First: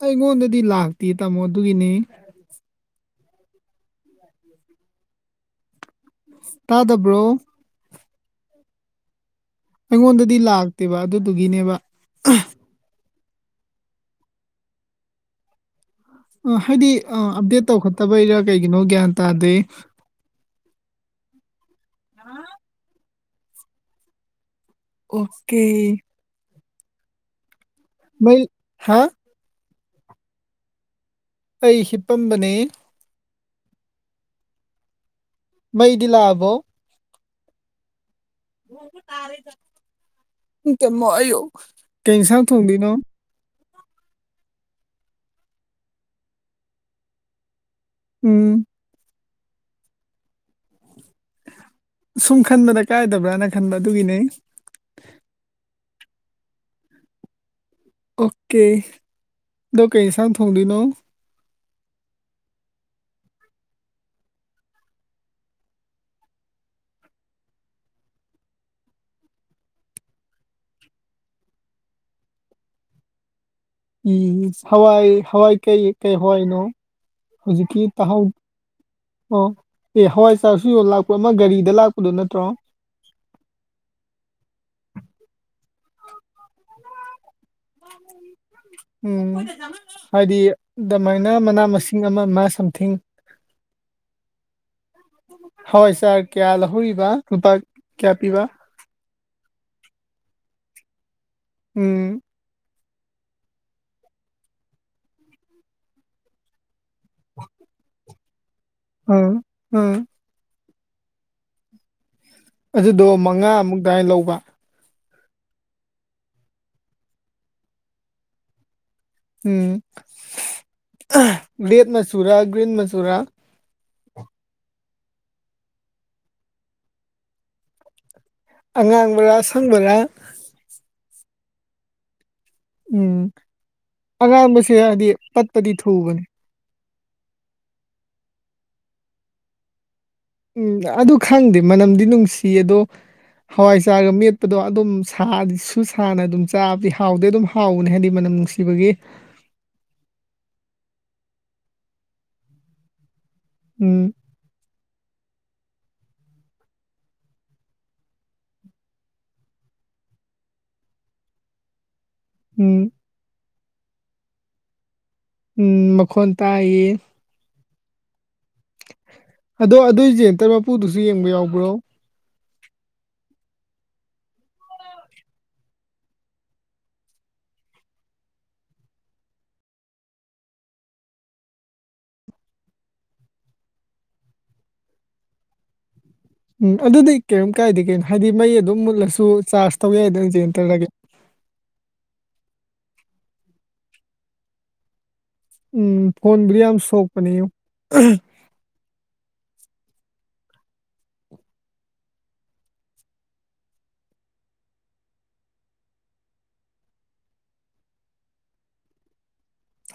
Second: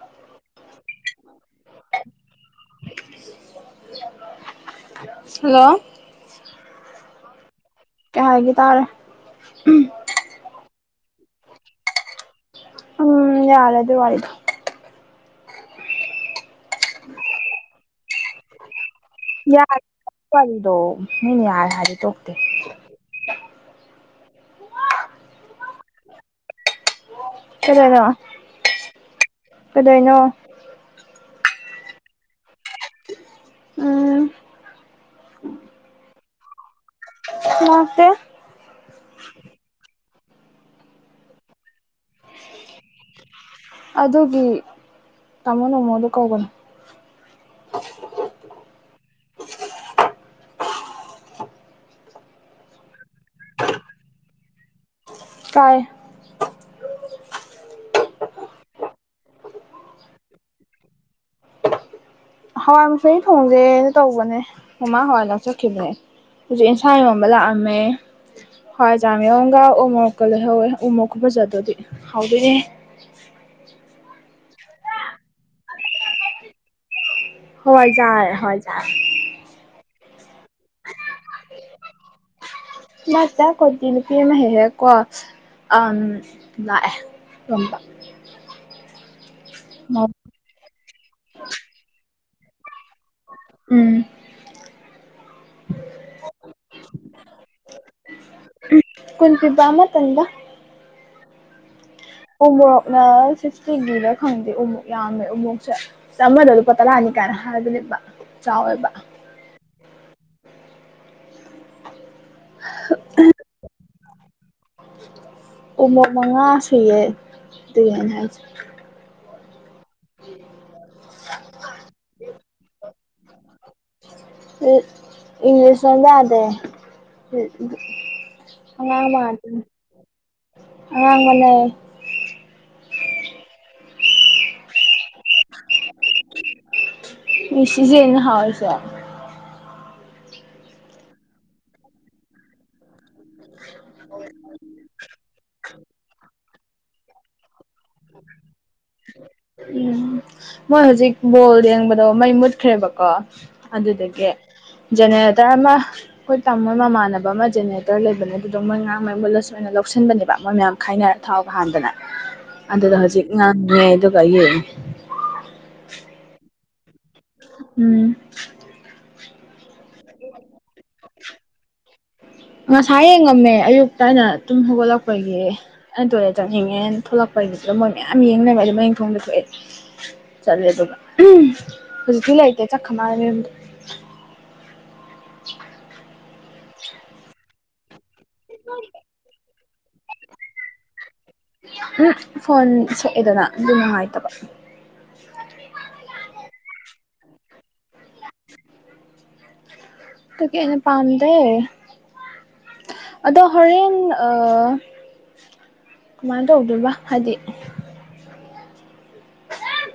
ꯑꯩꯉꯣꯟꯗꯗꯤ ꯂꯥꯛꯇꯦ ꯇꯥꯃꯣ ꯑꯗꯨꯒꯤꯅꯤ ꯍꯜꯂꯣ ꯇꯥꯗꯕ꯭ꯔꯣ ꯀꯥꯏꯕꯥ ꯇꯥꯔꯦ ꯑꯩꯉꯣꯟꯗꯥꯗꯤ ꯂꯥꯛꯇꯦꯕ ꯑꯗꯨꯗꯨꯒꯤꯅꯦꯕ ꯎꯝ ꯌꯥꯔ ꯑꯗꯨ ꯑꯣꯏꯏꯗ ꯑꯥ ꯍꯥꯏꯗꯤ ꯑꯥ ꯑꯞꯗꯦꯠ ꯇꯧꯈꯠꯇꯕꯩꯔꯥ ꯀꯩꯒꯤꯅꯣ ꯒ꯭ꯌꯥꯟ ꯇꯥꯗꯦ ꯌꯥ ꯋꯥꯔꯤ ꯋꯥꯔꯤꯗꯣ ꯃꯤꯅꯤ ꯌꯥꯔ ꯍꯥꯔ ꯆꯇ [unintelligible] ꯑꯣꯀꯦ [inaudible] ꯑꯣ ꯃꯣꯏ ꯍꯥ ꯀꯗꯅꯣ ꯑꯩ ꯍꯤꯄꯝꯕꯅꯦ ꯎꯝ ꯃꯩꯗꯤꯂ ꯑꯕꯣ ꯅꯃꯁꯦ ꯍ ꯇꯥꯔꯦ ꯆ [unintelligible] ꯀꯩ ꯏꯟꯁꯥꯡ ꯊꯣꯡꯗꯅ ꯑꯗꯨꯒꯤ ꯇꯥꯃꯣ ꯅꯣꯡꯃꯣꯗꯨ ꯀꯧꯕꯅꯨ ꯎꯝ ꯁꯨꯝ ꯈꯟꯕꯗ ꯀꯥꯏꯗꯕ꯭ꯔꯅ ꯈꯟꯕ ꯑꯗꯨꯒꯤꯅꯦ ꯀꯥꯏ ꯑꯣꯀꯦ ꯑꯗꯨ ꯀꯩ ꯁ ꯊꯣꯡꯗꯅ ꯍꯋꯥꯏꯃꯨꯁꯣꯏ ꯊꯣꯡꯁꯦꯅ ꯇꯧꯕꯅꯦ ꯃꯃꯥꯡ ꯍꯋꯥꯏ ꯂꯥꯛꯆꯈꯤꯕꯅꯦ ꯍꯧꯖꯤꯛ ꯑꯦꯟꯁꯥꯡ ꯌꯣꯟꯕ ꯂꯥꯛꯑꯝꯃꯦ ꯍꯣꯏ ꯆꯥꯝꯃꯤꯡꯝꯒ ꯎꯃꯣꯛꯀ ꯂꯩꯍꯧꯋꯦ ꯎꯃꯣꯛꯀ ꯐꯖꯗꯗꯤ ꯍꯧꯗꯣꯏꯅꯦ [inaudible] ꯎꯝ ꯍꯋꯥꯏ ꯍꯋꯥꯏ ꯀꯩ ꯀꯩ ꯍꯋꯥꯏ ꯅꯣ ꯍꯧꯖꯤꯛꯀꯤ ꯍꯋꯥꯏꯖꯥꯔ ꯍꯋꯥꯏꯖꯥꯔ ꯇꯥꯍꯧꯕ‌ꯔ‌ꯣ ꯑꯦ ꯍꯋꯥꯏ ꯆꯔꯁꯨ ꯌ ꯂꯥꯛꯄ ꯑꯃ ꯒꯥꯔꯤꯗ ꯂꯥꯛꯄꯗꯨꯣ ꯅꯠꯇ꯭ꯔꯣ ꯃ ꯀꯠꯇꯅ ꯄ ꯍꯦꯍꯦꯛꯀꯣ ꯑ ꯂꯥꯛꯑ ꯑꯗꯨꯝꯕ ꯎꯝ ꯍꯥꯏꯗꯤ ꯑꯗꯨꯃꯥꯏꯅ ꯃꯅꯥ ꯃꯁꯤꯡ ꯑꯃ ꯑꯃ ꯁꯝ ꯎꯝ ꯍꯣꯏ ꯁꯥꯔ ꯀꯌꯥ ꯂꯧꯍꯧꯔꯤꯕ ꯂꯨꯄꯥ ꯀꯌꯥ ꯄꯤꯕ [unintelligible] ꯀꯨꯟ ꯐꯤꯕ ꯑꯃ ꯃꯇꯝꯗ ꯎꯝ ꯎꯃꯣꯛꯅ ꯁꯤꯛꯁꯇꯤꯒꯤꯗ ꯈꯪꯗꯦ ꯎꯃꯨꯛ ꯌꯥꯝꯃꯦ ꯎꯃꯣꯛꯁꯦ ꯑꯃꯗ ꯄꯠꯇꯂ ꯍꯅꯤ ꯀꯥꯟ ꯍꯥꯏꯕꯅꯦꯕ ꯆꯥꯎꯋꯦꯕ ꯑꯝ ꯎꯝ ꯑꯗꯨꯗꯣ ꯃꯉꯥꯃꯨꯛ ꯑꯗꯨꯏ ꯂꯧꯕ ꯎꯃꯛ ꯃꯉꯥ ꯁꯨꯏꯌꯦꯦ ꯑꯗꯨꯅꯦꯅ ꯍꯥꯏꯁꯦ ꯎꯝ ꯔꯦꯠ ꯃꯆꯨꯔꯥ ꯒ꯭ꯔꯤꯟ ꯃꯁꯨꯔꯥ ꯏꯪꯂꯤꯁ ꯌꯥꯗꯦ ꯑꯉꯥꯡ ꯃꯥ ꯑꯉꯥꯡꯕꯔꯥ ꯑꯁꯪꯕꯔꯥ ꯑꯉꯥꯡ ꯃꯅꯦ ꯎꯝ ꯑꯉꯥꯡꯕꯁꯦ ꯍꯥꯏꯗꯤ ꯄꯠꯄꯗꯤ ꯊꯨꯕꯅꯤ ꯁꯤꯁꯅ ꯍꯥꯎꯁꯦ ꯎꯝ ꯑꯗꯨ ꯈꯪꯗꯦ ꯃꯅꯝꯗꯤ ꯅꯨꯡꯁꯤ ꯑꯗꯣ ꯍꯋꯥꯏ ꯆꯥꯔꯒ ꯃꯤ ꯑꯗꯨ ꯁꯥ ꯁꯨ ꯁꯥꯥꯟꯅ ꯑꯗꯨꯝ ꯆꯥꯕꯗꯤ ꯍꯥꯎꯗꯤ ꯑꯗꯨꯝ ꯍꯥꯎꯕꯅꯦ ꯍꯥꯏꯗꯤ ꯃꯅꯝ ꯅꯨꯡꯁꯤꯕꯒꯤ ꯎꯝ ꯃꯣꯏ ꯍꯧꯖꯤꯛ ꯕꯣꯜ ꯌꯦꯡꯕꯗꯣ ꯃꯩ ꯃꯨꯠꯈ꯭ꯔꯦꯕꯀꯣ ꯎꯝ ꯑꯗꯨꯗꯒꯤ ꯖꯅꯦ ꯇꯔꯃ ꯑꯩꯈꯣꯏ ꯇꯥꯃꯣ ꯃꯃꯥꯟꯅꯕ ꯑꯃ ꯖꯦꯅꯦꯔꯦꯇꯔ ꯂꯩꯕꯅꯦ ꯑꯗꯨꯗꯣ ꯃꯣꯏ ꯉꯔꯥꯡ ꯃꯩ ꯃꯨꯜꯂ ꯁꯨꯃꯥꯏꯅ ꯂꯧꯁꯤꯟꯕꯅꯦꯕ ꯃꯣꯏ ꯃꯌꯥꯝ ꯈ ꯍꯥꯏꯅꯔ ꯊꯥꯎꯒ ꯍꯥꯟꯗꯅ ꯎꯝ ꯑꯗꯨꯗ ꯍꯧꯖꯤꯛ ꯉꯪꯉꯦ ꯑꯗꯨꯒ ꯌꯦꯡꯉꯦ ꯎꯝ ꯃꯈꯟ ꯇꯥꯏꯌꯦ ꯎꯝ ꯑꯗꯣ ꯑꯗꯨꯏꯁꯦꯇꯔ ꯃꯄꯨꯗꯨꯁꯨ ꯌꯦꯡꯕ ꯌꯥꯎꯕ꯭ꯔꯣ ꯉꯁꯥꯏ ꯌꯦꯡꯉꯝꯃꯦ ꯑꯌꯨꯛꯇ ꯑꯩꯅ ꯑꯗꯨꯨꯝ ꯍꯧꯒꯠꯂꯛꯄꯒꯤ ꯑꯩꯅ ꯇꯣꯂꯦ ꯆꯅꯤꯡꯉꯦꯅ ꯊꯣꯛꯂꯛꯄ ꯗꯨ ꯃꯣꯏ ꯃꯌꯥꯝ ꯌꯦꯡꯅꯕ ꯑꯗꯨ ꯃꯡ ꯊꯣꯡꯗ ꯊꯣꯛꯑꯦ ꯆꯠꯂꯦ ꯑꯗꯨꯒ ꯍꯧꯖꯤꯛꯇꯤ ꯂꯩꯇꯦ ꯆꯠꯈꯃ ꯎꯝ ꯑꯗꯨꯗꯤ ꯀꯔꯤꯝ ꯀꯥꯏꯗ ꯀꯩꯅꯣ ꯍꯥꯏꯗꯤ ꯃꯩ ꯑꯗꯨꯝ ꯃꯨꯠꯂꯁꯨ ꯆꯥꯔꯖ ꯇꯧ ꯌꯥꯏꯗꯅꯁꯟꯇꯔꯒꯦ ꯐꯣꯟ ꯁꯛꯑꯦꯗꯅ ꯑꯗꯨ ꯅꯨꯡꯉꯥꯏꯇꯕ ꯎꯝ ꯐꯣꯟꯟꯌꯥꯝ ꯁꯣꯛꯄꯅꯤꯨ ꯇꯅ ꯄꯝ ꯗ ꯑꯗ ꯍꯣꯔꯦꯟ ꯀꯃꯥꯟꯅꯗꯣ ꯑꯕꯗꯨꯜꯕꯥ ꯍꯥꯏꯖꯤꯗꯤ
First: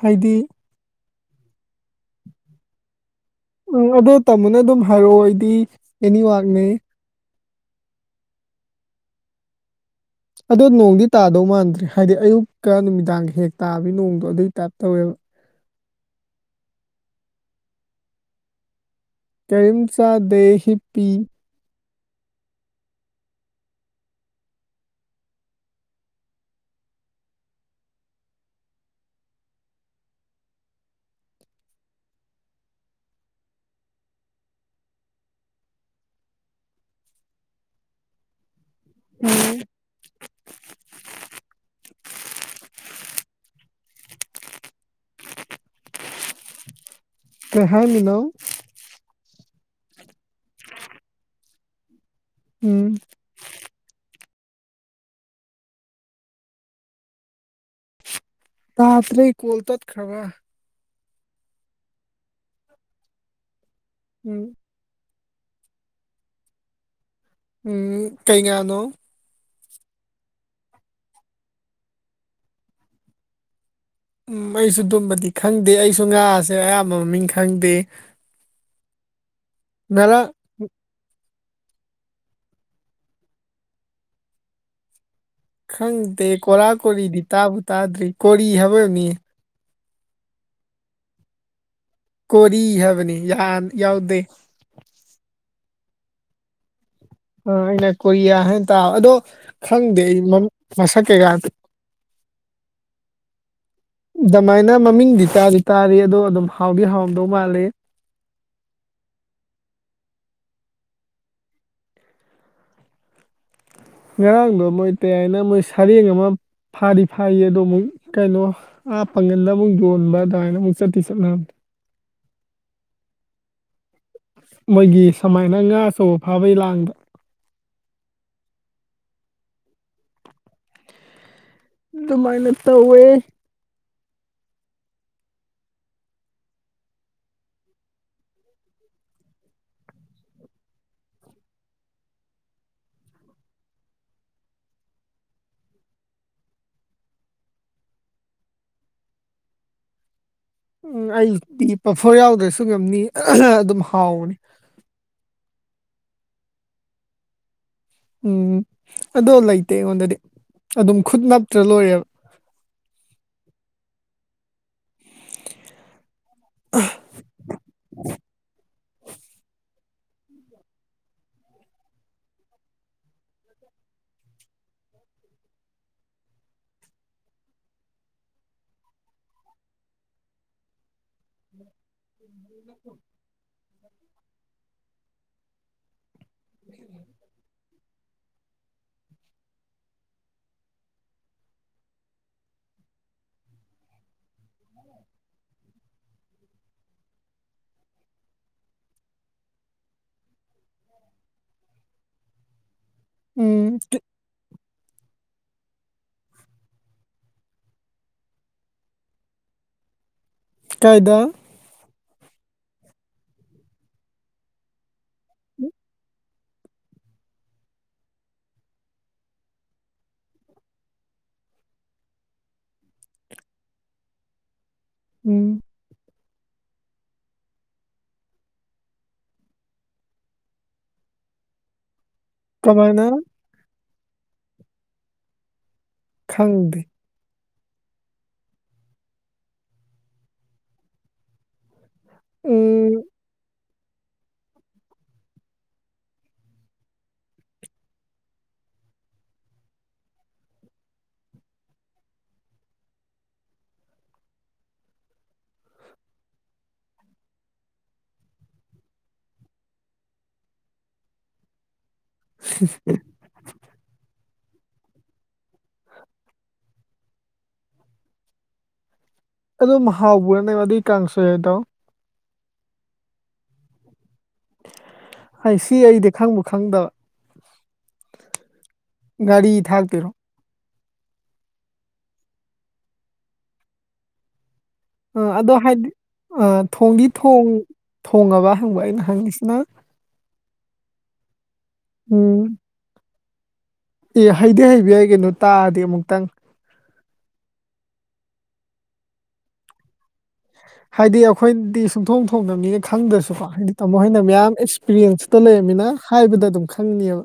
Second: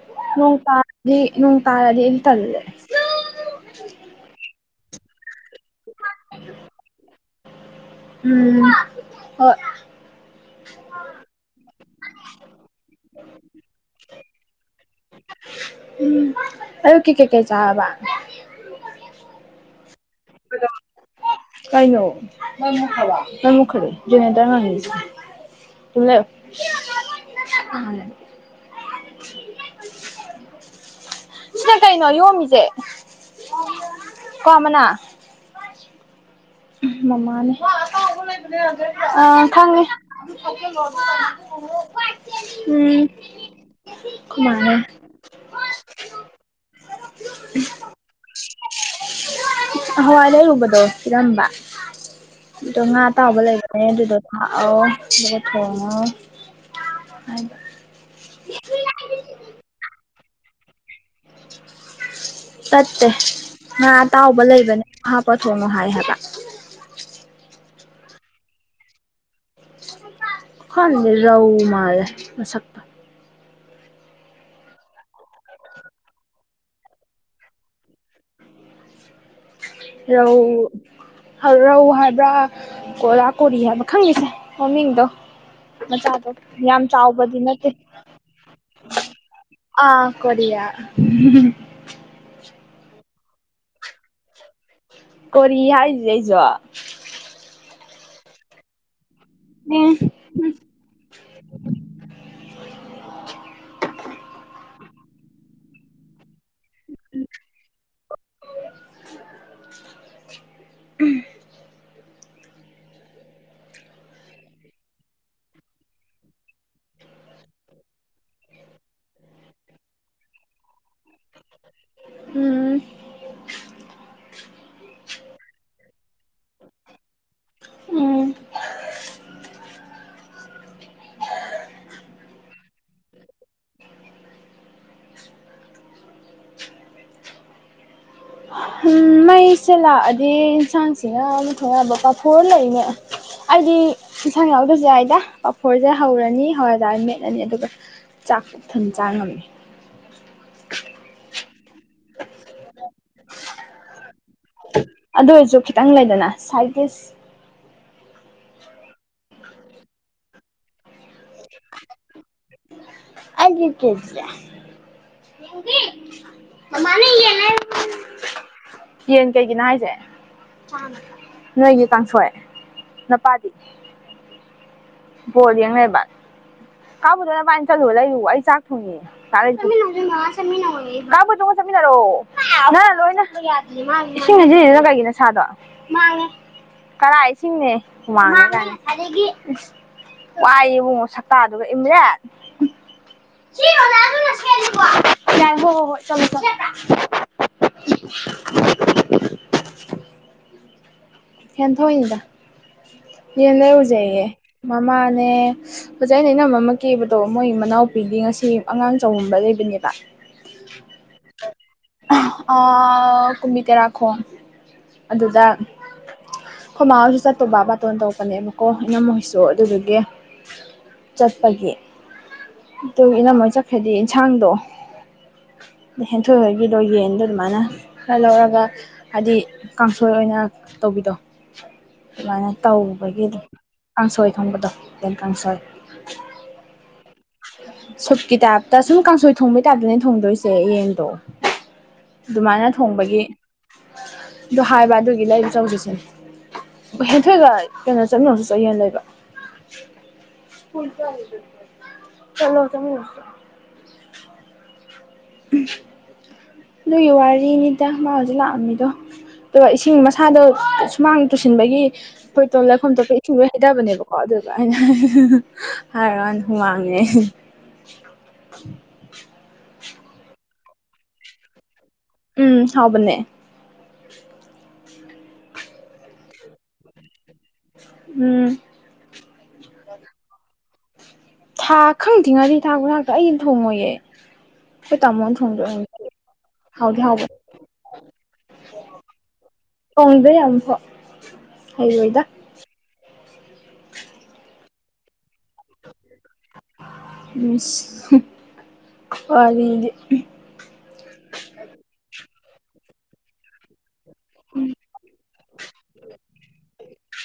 ꯍꯥꯏꯗꯤ ꯅꯣꯡ ꯇꯥꯗꯤ ꯅꯣꯡ ꯇꯥꯔꯗꯤ ꯏꯇꯂꯦ ꯎꯝ ꯑꯗ ꯇꯥꯃꯣꯅ ꯑꯗꯨꯝ ꯍꯥꯏꯔꯛꯑꯣ ꯑꯩꯗꯤ ꯑꯦꯅꯤꯋꯥꯛꯅꯦ ꯎꯝ ꯍ ꯑꯗꯣ ꯅꯣꯡꯗꯤ ꯇꯥꯗꯧ ꯃꯥꯟꯗ꯭ꯔꯦ ꯍꯥꯏꯗꯤ ꯑꯌꯨꯛꯀ ꯅꯨꯃꯤꯗꯥꯡꯒ ꯍꯦꯛ ꯇꯥꯕ ꯅꯣꯡꯗꯣ ꯑꯗꯨꯏ ꯇꯥꯏꯞꯇ ꯇꯧꯋꯦ ꯎꯝ ꯑꯌꯨꯛꯀꯤ ꯀꯩ ꯀꯦ ꯆꯥꯕ ꯀꯏꯟꯆꯥꯥ ꯗꯦꯍꯤ ꯄꯤ ꯀꯥꯏꯅꯑꯣ ꯃꯩ ꯃꯨꯈꯔ꯭ꯕ ꯃꯩ ꯃꯨꯠꯈꯔ꯭ꯦ ꯒꯦꯅꯦꯔꯇꯣꯔ [unintelligible] [inaudible] [inaudible] ꯁꯤꯗ ꯀꯩꯅꯣ ꯌꯣꯝꯃꯤꯁꯦ ꯀꯣ ꯑꯃꯅꯥ ꯃꯃꯥꯅꯦ ꯑ ꯎꯝ ꯈꯪꯉꯦ ꯎꯝ ꯀꯃꯥꯏꯅꯥ ꯀꯩ ꯍꯥꯏꯔꯤꯅꯣ ꯍꯋꯥꯏ ꯂꯩꯔꯨꯕꯗꯣ ꯄꯤꯔꯝꯕ ꯑꯗꯨꯗꯣ ꯎꯝ ꯉꯥ ꯑꯇꯥꯎꯕ ꯂꯩꯕꯅꯦ ꯑꯗꯨꯗꯣ ꯊꯥꯛꯑꯣ ꯑꯗꯨꯒ ꯊꯣꯡꯉꯣ [unintelligible] ꯇꯥꯇ꯭ꯔ‌ꯦ ꯀꯣꯜ ꯇꯠꯈ꯭ꯔꯕꯔꯥ ꯇꯠꯇꯦ ꯉꯥ ꯑꯇꯥꯎꯕ ꯎꯝ ꯂꯩꯕꯅꯦ ꯍꯥꯞꯄ ꯊꯣꯉꯣ ꯍꯥꯏ ꯍꯥꯏꯕꯥ ꯎꯝ ꯀꯩ ꯉꯥꯅꯣ ꯈꯪꯗꯤ ꯔꯎ ꯃꯥꯂ‌ꯦ ꯃꯁꯛꯇ‌ꯣ ꯎꯝ ꯑꯩꯁꯨ ꯑꯗꯨꯝꯕꯗꯤ ꯈꯪꯗꯦ ꯑꯩꯁꯨ ꯉꯥꯁꯦ ꯑꯌꯥꯝꯕ ꯃꯃꯤꯡ ꯈꯪꯗꯦ [inaudible] ꯉꯔꯥꯡ ꯔꯧ ꯔꯧ ꯍꯥꯏꯕ꯭ꯔꯥ ꯀꯣꯔꯥ ꯀꯣꯔꯤ ꯍꯥꯏꯕ꯭ꯔꯥ ꯈꯪꯗꯦꯁꯦ ꯃꯃꯤꯡꯗꯣ ꯈꯪꯗꯦ ꯃꯆꯥꯗꯣ ꯀꯣꯂꯥ ꯌꯥꯝ ꯀꯣꯔꯤꯗꯤ ꯆꯥꯎꯕꯗꯤ ꯇꯥꯕꯨ ꯅꯠꯇꯦ ꯇꯥꯗ꯭ꯔꯤ ꯀꯣꯔꯤ ꯍꯥꯏꯕ ꯑꯣꯏꯔꯝꯅꯤ ꯑꯥ ꯀꯔꯤꯌꯥ ꯀꯣꯔꯤ ꯍꯥꯏꯕꯅꯤ ꯌꯥꯟ ꯌꯥꯎꯗꯦ ꯀꯣꯔꯤ ꯍꯥꯏꯔꯤꯁꯦ ꯑꯩꯁꯨ [unintelligible] ꯑꯗꯣ ꯎꯝ ꯈꯪꯗꯦ ꯑꯩ ꯃꯁꯛ ꯀꯩꯀꯥ ꯑꯗꯨꯃꯥꯏꯅ ꯃꯃꯤꯡꯗꯤ ꯇꯥꯗꯤ ꯇꯥꯔꯦ ꯑꯗꯣ ꯑꯗꯨꯝ ꯍꯥꯎꯗꯤ ꯍꯥꯎꯔꯝꯗꯧ ꯃꯥꯜꯂꯤ ꯎꯝ ꯉꯔꯥꯡꯗꯣ ꯃꯣꯏ ꯇꯌꯥꯏꯅ ꯃꯣꯏ ꯁꯔꯦꯡ ꯑꯃ ꯐꯥꯗꯤ ꯐꯥꯌꯦ ꯑꯗꯨꯕꯨ ꯀꯩꯅꯣ ꯑꯥ ꯄꯪꯒꯟꯗ ꯑꯃꯨꯛ ꯌꯣꯟꯕ ꯑꯗꯨꯃꯥꯏꯅ ꯑꯃꯨꯛ ꯆꯠꯇꯤ ꯆꯠꯅ ꯎꯝ ꯃꯣꯏꯒꯤ ꯁꯨꯃꯥꯏꯅ ꯉꯥ ꯑꯆꯧꯕ ꯐꯥꯕꯩ ꯂꯥꯡꯗ ꯎꯝ ꯑꯗꯨꯃꯥꯏꯅ ꯇꯧꯋꯦ ꯃꯩꯁꯦ ꯂꯥꯛꯑꯗꯤ ꯌꯦꯟꯁꯥꯡꯁꯤꯅ ꯑꯃ ꯊꯣꯡ ꯌꯥꯕ ꯄꯥꯐꯣꯔ ꯂꯩꯅꯦ ꯑꯩꯗꯤ ꯏꯟꯁꯥꯡ ꯌꯥꯎꯗꯁꯨ ꯌꯥꯏꯗꯥ ꯄꯥꯐꯣꯔꯁꯦ ꯍꯧꯔꯅꯤ ꯍꯋꯥꯏꯖꯥꯔ ꯃꯦꯠꯂꯅꯤ ꯑꯗꯨꯒ ꯆꯥꯛ ꯄꯨꯛ ꯊꯟꯅ ꯆꯥ ꯉꯝꯃꯦ [inaudible] ꯎꯝ ꯑꯩꯗꯤ ꯄꯐꯣꯔ ꯌꯥꯎꯗ꯭ꯔꯁꯨ ꯉꯝꯅꯤ ꯑꯗꯨꯝ ꯍꯥꯎꯕꯅꯤ ꯑꯗꯨ ꯑꯣꯏꯖꯨ ꯈꯤꯇꯪ ꯂꯩꯗꯅ ꯁꯥꯏꯠ ꯗꯤꯁ ꯎꯝ ꯑꯗꯣ ꯂꯩꯇꯦ ꯑꯩꯉꯣꯟꯗꯗꯤ ꯑꯗꯨꯝ ꯈꯨꯠ ꯅꯞꯇ꯭ꯔ ꯂꯣꯏꯔꯦꯕ [inaudible] ꯑꯩꯒꯤꯗꯨꯗꯤ ꯃꯥꯅꯦ ꯌꯦꯟ ꯀꯩꯒꯤꯅꯣ ꯍꯥꯏꯁꯦ ꯅꯣꯏꯒꯤ ꯀꯥꯡꯁꯣꯏ ꯅꯄꯥꯗꯤ ꯕꯣꯜ ꯌꯦꯡ ꯂꯩꯔꯕ [unintelligible] [inaudible] ꯔꯣ ꯅ‌ꯪꯅꯥ ꯂꯣꯏ ꯏꯁꯤꯡꯅꯁꯤꯁꯤꯅ ꯀꯩꯒꯤꯅ ꯀꯔꯥꯏ ꯏꯁꯤꯡꯅꯦ ꯍꯨꯃꯥꯡꯅꯦꯀꯥꯏ ꯋꯥꯏ ꯏꯕꯨꯡꯉꯣ ꯁꯛꯇꯥꯗꯨꯒ ꯏꯝꯔꯦꯠ ꯎꯝ [unintelligible] ꯍꯦꯟꯊꯣꯏꯅꯤꯗ ꯌꯦꯟ ꯎꯝ ꯀꯤ- ꯂꯩꯔꯨꯖꯦꯌꯦ ꯃꯃꯥꯅꯦ ꯑꯣꯖꯥ ꯑꯩꯅ ꯑꯩꯅ ꯃꯃ ꯀꯦꯕꯗꯣ ꯃꯣꯏ ꯃꯅꯥꯎꯄꯤꯗꯤ ꯉꯁꯤ ꯑꯉꯥꯡ ꯆꯉꯕ ꯂꯩꯕꯅꯦꯕ ꯀꯥꯏꯗ ꯀꯨꯝꯕꯤ ꯇꯔꯥꯈꯣꯡ ꯑꯗꯨꯗ ꯈꯣꯏꯃꯥ ꯍꯣꯏꯁꯨ ꯆꯠꯇꯣꯏꯕ ꯕꯥꯇꯣꯟ ꯇꯧꯄꯅꯦꯕꯀꯣ ꯏꯅꯝ ꯍꯣꯏꯁꯨ ꯑꯗꯨꯗꯨꯒꯤ ꯆꯠꯄꯒꯤ ꯑꯗꯨ ꯏꯅꯃꯣꯏ ꯆꯠꯈ꯭ꯔꯗꯤ ꯌꯦꯟꯁꯥꯡꯗꯣ ꯎꯝ ꯍꯦꯟꯊꯣꯏ ꯍꯣꯏꯒꯤꯗꯣ ꯌꯦꯟꯗꯣ ꯑꯗꯨꯃꯥꯏꯅ ꯈꯔ ꯂꯧꯔꯒ ꯍꯥꯏꯗꯤ ꯀꯥꯡꯁꯣꯏ ꯑꯣꯏꯅ ꯇꯧꯕꯤꯗꯣ ꯑꯗꯨꯃꯥꯏꯅ ꯀꯃꯥꯏꯅ ꯇꯧꯕꯒꯤ ꯑꯗꯨꯝ ꯀꯥꯡꯁꯣꯏ ꯈꯪꯕꯗꯣ ꯦꯟ ꯀꯥꯡꯁꯣꯏ ꯈꯪꯗꯦ ꯁꯨꯨꯞꯀꯤ ꯇꯥꯏꯞꯇ ꯁꯨꯝ ꯀꯥꯡꯁꯣꯏ ꯊꯣꯡꯕꯩ ꯇꯥꯏꯞꯇꯅꯦ ꯊꯣꯡꯗꯣꯏꯁꯦ ꯌꯦꯟꯗꯣ ꯑꯗꯨꯃꯥꯏꯅ ꯎꯝ ꯊꯣꯡꯕꯒꯤ ꯑꯗꯨ ꯍꯥꯏꯕ ꯑꯗꯨꯒꯤ ꯂꯩꯆꯧꯁꯤꯁꯤꯅꯦ ꯍꯦꯟꯊꯣꯏꯑꯒ ꯀꯩꯅꯣ ꯆꯠꯅꯣꯁꯨ ꯆꯠꯍꯦꯟ ꯂꯩꯕ ꯆꯂꯣꯗꯃꯤ ꯑꯗꯨꯒꯤ ꯋꯥꯔꯤꯅꯤꯗ ꯃꯥ ꯍꯧꯖꯤꯛ ꯂꯥꯛꯑꯝꯃꯤꯗꯣ ꯑꯗꯨꯒ ꯏꯁꯤꯡ ꯃꯁꯥꯗꯣ ꯁꯨꯃꯥꯡ ꯇꯨꯁꯤꯟꯕꯒꯤ ꯑꯩꯈꯣꯏ ꯇꯣ ꯂꯩꯐꯝ ꯊꯣꯛꯞꯄ ꯏꯆꯨꯔ ꯍꯩꯇꯕꯅꯦꯕꯀꯣ ꯑꯗꯨ ꯑꯩꯅ ꯍꯥꯏꯔꯀꯥꯟꯗ ꯍꯨꯃꯥꯡꯅꯦ ꯑꯗꯨꯝ ꯍꯥꯎꯕ꯭ꯔꯅꯦꯕꯩ ꯀꯥꯡꯁꯨ ꯌꯥꯗꯣ ꯎꯝ ꯍꯥꯎꯕꯅꯦ ꯍꯥꯏ ꯁꯤ ꯑꯩꯗꯤ ꯈꯪꯕꯨ ꯈꯪꯗꯕ ꯎꯝ ꯒꯥꯔꯤ ꯊꯜ ꯇꯔꯣ ꯊꯥ ꯈꯪꯗ꯭ꯉꯗꯤ ꯊꯥ ꯈꯨ ꯊꯥꯛꯇ ꯑꯩꯗꯤ ꯊꯣꯡꯉꯣꯏꯌꯦꯦ ꯇꯥꯃꯣꯅ ꯊꯣꯡꯕꯗꯨ ꯑꯣꯏꯔꯝꯅꯤ ꯑ ꯊꯣꯡꯗꯤ ꯊꯣꯡ ꯊꯣꯡꯉꯕ ꯍꯪꯕ ꯑꯩꯅ ꯍꯪꯉꯤꯁꯤꯅ ꯍꯥꯏ ꯑꯣꯏꯣꯏꯗ ꯎꯝ ꯑꯦ ꯍꯩꯗꯤ ꯍꯩꯗꯤ ꯍꯥꯏꯕ ꯌꯥꯏ ꯀꯩꯅꯣ ꯇꯥꯔꯗꯤ ꯑꯃꯨꯛꯇꯪ ꯑꯗꯤ ꯍꯥꯏꯗꯤ ꯑꯩꯈꯣꯏꯗꯤ ꯁꯨꯡꯊꯣꯡ ꯊꯣꯡꯅꯕꯅꯤꯅ ꯈꯪꯗ꯭ꯔꯁꯨꯀꯣ ꯍꯥꯏꯗꯤ ꯃꯈꯣꯏꯅ ꯃꯌꯥꯝ ꯑꯦꯛꯁꯄꯤꯔꯤꯌꯦꯟꯁꯇ ꯂꯩꯔꯝꯃꯤꯅ ꯍꯥꯏꯕꯗ ꯑꯗꯨꯝ ꯈꯪꯅꯤꯕ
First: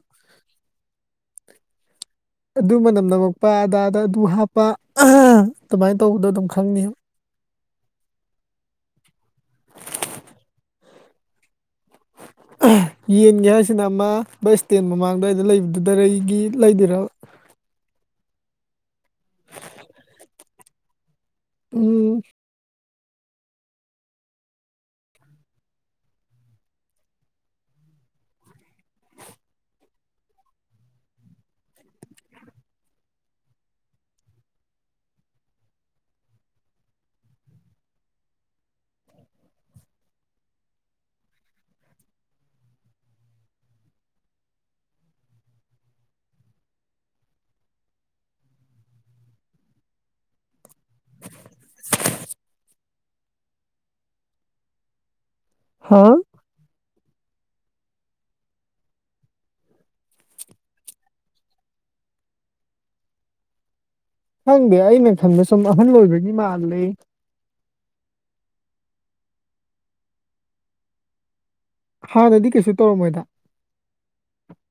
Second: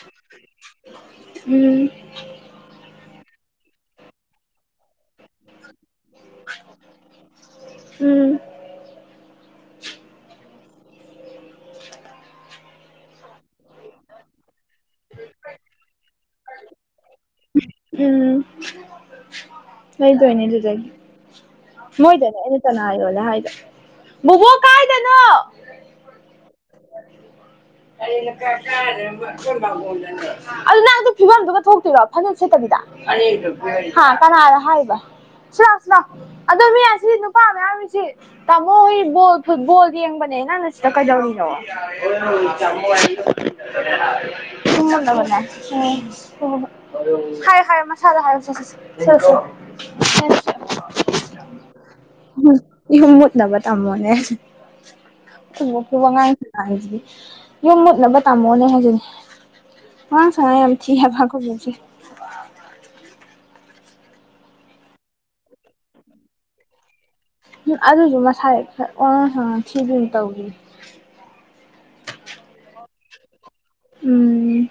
ꯎꯝ ꯑꯗꯨ ꯃꯅꯝ ꯅꯝꯃꯛꯄ ꯑꯗꯥꯗ ꯑꯗꯨ ꯍꯥꯞꯄ ꯑꯗꯨꯃꯥꯏꯅ ꯇꯧꯕꯗꯣ ꯑꯗꯨꯝ ꯈꯪꯅꯤ ꯎꯝ [unintelligible] ꯌꯦꯟꯒꯦ ꯍꯥꯏꯁꯤꯅ ꯑꯃ ꯕꯁ ꯏꯁꯇꯦꯟ ꯃꯃꯥꯡꯗꯋꯥꯏꯗ ꯂꯩꯕꯗꯨꯗꯔꯒꯤ ꯂꯩꯗꯔꯥ ꯎꯝ ꯍ ꯇꯅꯤ ꯑꯗꯨꯖꯗꯒꯤꯦ ꯎꯝ ꯃꯣꯏꯗꯅ ꯑꯩꯅ ꯇꯅ ꯂꯥꯏ ꯌꯣꯂꯦ ꯍꯥꯢꯗꯣ ꯕꯨꯕꯣꯛ ꯀꯥꯏꯗꯅꯣ [unintelligible] ꯑꯗꯨ ꯅꯪ ꯑꯗꯨ ꯐꯤꯕꯝꯗꯨꯒ ꯊꯣꯛꯇꯣꯏꯔꯣ ꯐꯅꯦꯛ ꯁꯦꯠꯇ ꯀꯅꯥꯗ ꯍꯥꯏꯕ ꯁ ꯁꯅꯥ ꯑꯗꯣ ꯃꯤ ꯑꯁꯤ ꯅꯨꯄꯥ ꯃꯌꯥꯝꯃꯤꯁꯤ ꯇꯥꯃꯣ ꯍꯣꯏꯣ ꯐꯨꯠꯕꯣꯜ ꯌꯦꯡꯕꯅꯦ ꯅꯁꯇ ꯀꯖꯎꯅꯤ [unintelligible] ꯍꯥꯏꯌꯣ ꯍꯥꯏꯌꯣ ꯃꯁꯥꯗ ꯍꯥꯏꯌꯣ ꯁꯦ ꯁꯦ ꯁꯦ ꯁꯦ ꯑ ꯏꯍꯨꯝꯃꯠ ꯅꯕ ꯇꯥ ꯃꯅꯦ ꯍꯥ ꯋꯥ ꯉꯥꯏꯁꯤ ꯍꯥꯏꯁꯤꯗꯤ ꯌꯨꯝ ꯃꯨꯠꯅꯕ ꯇꯝꯃꯣꯅꯦ ꯍꯥꯏꯁꯤꯅꯦ ꯋꯥ ꯁꯉꯝ ꯆꯤ ꯐꯀ ꯖꯦ [unintelligible] ꯈꯪꯗꯦ ꯑꯩꯅ ꯈꯟꯕ ꯁꯨꯝ ꯑꯍꯜ ꯑꯣꯏꯕꯒꯤ ꯃꯥꯜꯂꯤ ꯑꯗꯨꯁꯨ ꯃꯁꯥꯗ ꯑꯣꯟꯍꯟ ꯍꯍꯟ ꯊꯤꯗꯨꯅ ꯇꯧꯈꯤ ꯍꯥꯟꯅꯗꯤ ꯀꯩꯁꯨ ꯇꯧꯔꯝ ꯃꯣꯏꯗ ꯎꯝ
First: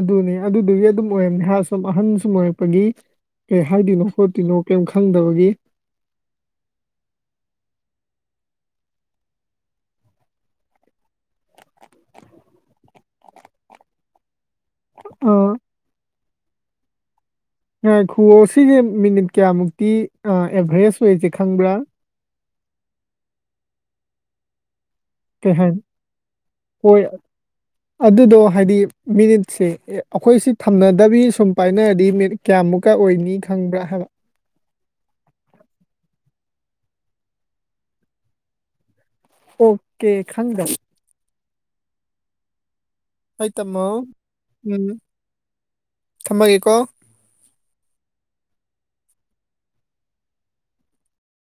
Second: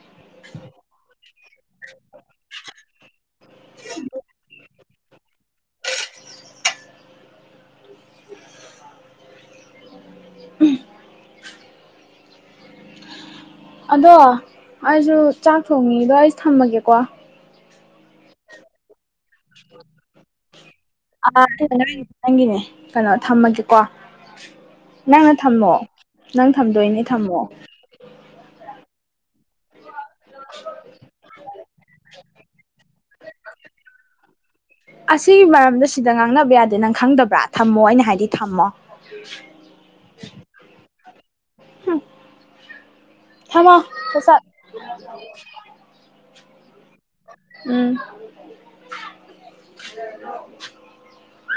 ꯑꯗꯨꯅꯦ ꯑꯗꯨꯗꯨꯒꯤ ꯑꯗꯨꯝ ꯑꯣꯏꯔꯝꯅꯤ ꯁꯨꯝ ꯑꯍꯟ ꯁꯨꯝꯃꯥꯏꯔꯛꯄꯒꯤ ꯀꯩ ꯍꯥꯏꯗꯣꯏꯅꯣ ꯈꯣꯠꯇꯣꯏꯅꯣ ꯀꯔꯤꯝ ꯈꯪꯗꯕꯒꯤ ꯎꯝ ꯑꯗꯣ ꯑꯩꯁꯨ ꯑꯥ ꯆꯥꯛ ꯊꯣꯡꯉꯤꯗꯣ ꯑꯩ ꯊꯝꯃꯒꯦꯀꯣ ꯈꯨꯔꯣ ꯁꯤꯁꯦ ꯃꯤꯅꯤꯠ ꯀꯌꯥꯃꯨꯛꯇꯤ ꯑꯦꯚꯔꯦꯖ ꯑꯣꯏꯁꯦ ꯑꯥ ꯈꯪꯕ꯭ꯔꯥ ꯅꯪꯒꯤꯅꯦ ꯀꯩꯅꯣ ꯊꯝꯃꯒꯦꯀꯣ ꯅꯪꯅ ꯀꯩ ꯊꯝꯃꯣ ꯍꯥꯏꯅꯤ ꯅꯪ ꯊꯝꯗꯣꯏꯅꯦ ꯍꯣꯏ ꯊꯝꯃꯣ ꯑꯗꯨꯗꯣ ꯍꯥꯏꯗꯤ ꯃꯤꯅꯤꯠꯁꯦ ꯑꯩꯈꯣꯏꯁꯤ ꯊꯝꯅꯗꯕꯤ ꯁꯨꯝ ꯄꯥꯏꯅꯔꯗꯤ ꯃꯤꯠ ꯀꯌꯥꯃꯨꯛꯀ ꯑꯣꯏꯅꯤ ꯈꯪꯕ꯭ꯔꯥ ꯍꯥꯏꯔꯛ ꯑꯣ ꯑꯁꯤꯒꯤ ꯃꯔꯝꯗ ꯁꯤꯗ ꯉꯥꯡꯅꯕ ꯌꯥꯗꯦ ꯅꯪ ꯈꯪꯗꯕ꯭ꯔꯥ ꯊꯝꯃꯣ ꯑꯩꯅ ꯍꯥꯏꯗꯤ ꯊꯝꯃꯣ ꯑꯣꯀꯦ ꯈꯪꯗ ꯍꯣꯏ ꯍꯃ ꯇꯥꯃꯣ ꯐꯁ ꯎꯝ ꯊꯝꯃꯒꯦꯀꯣ ꯎꯝ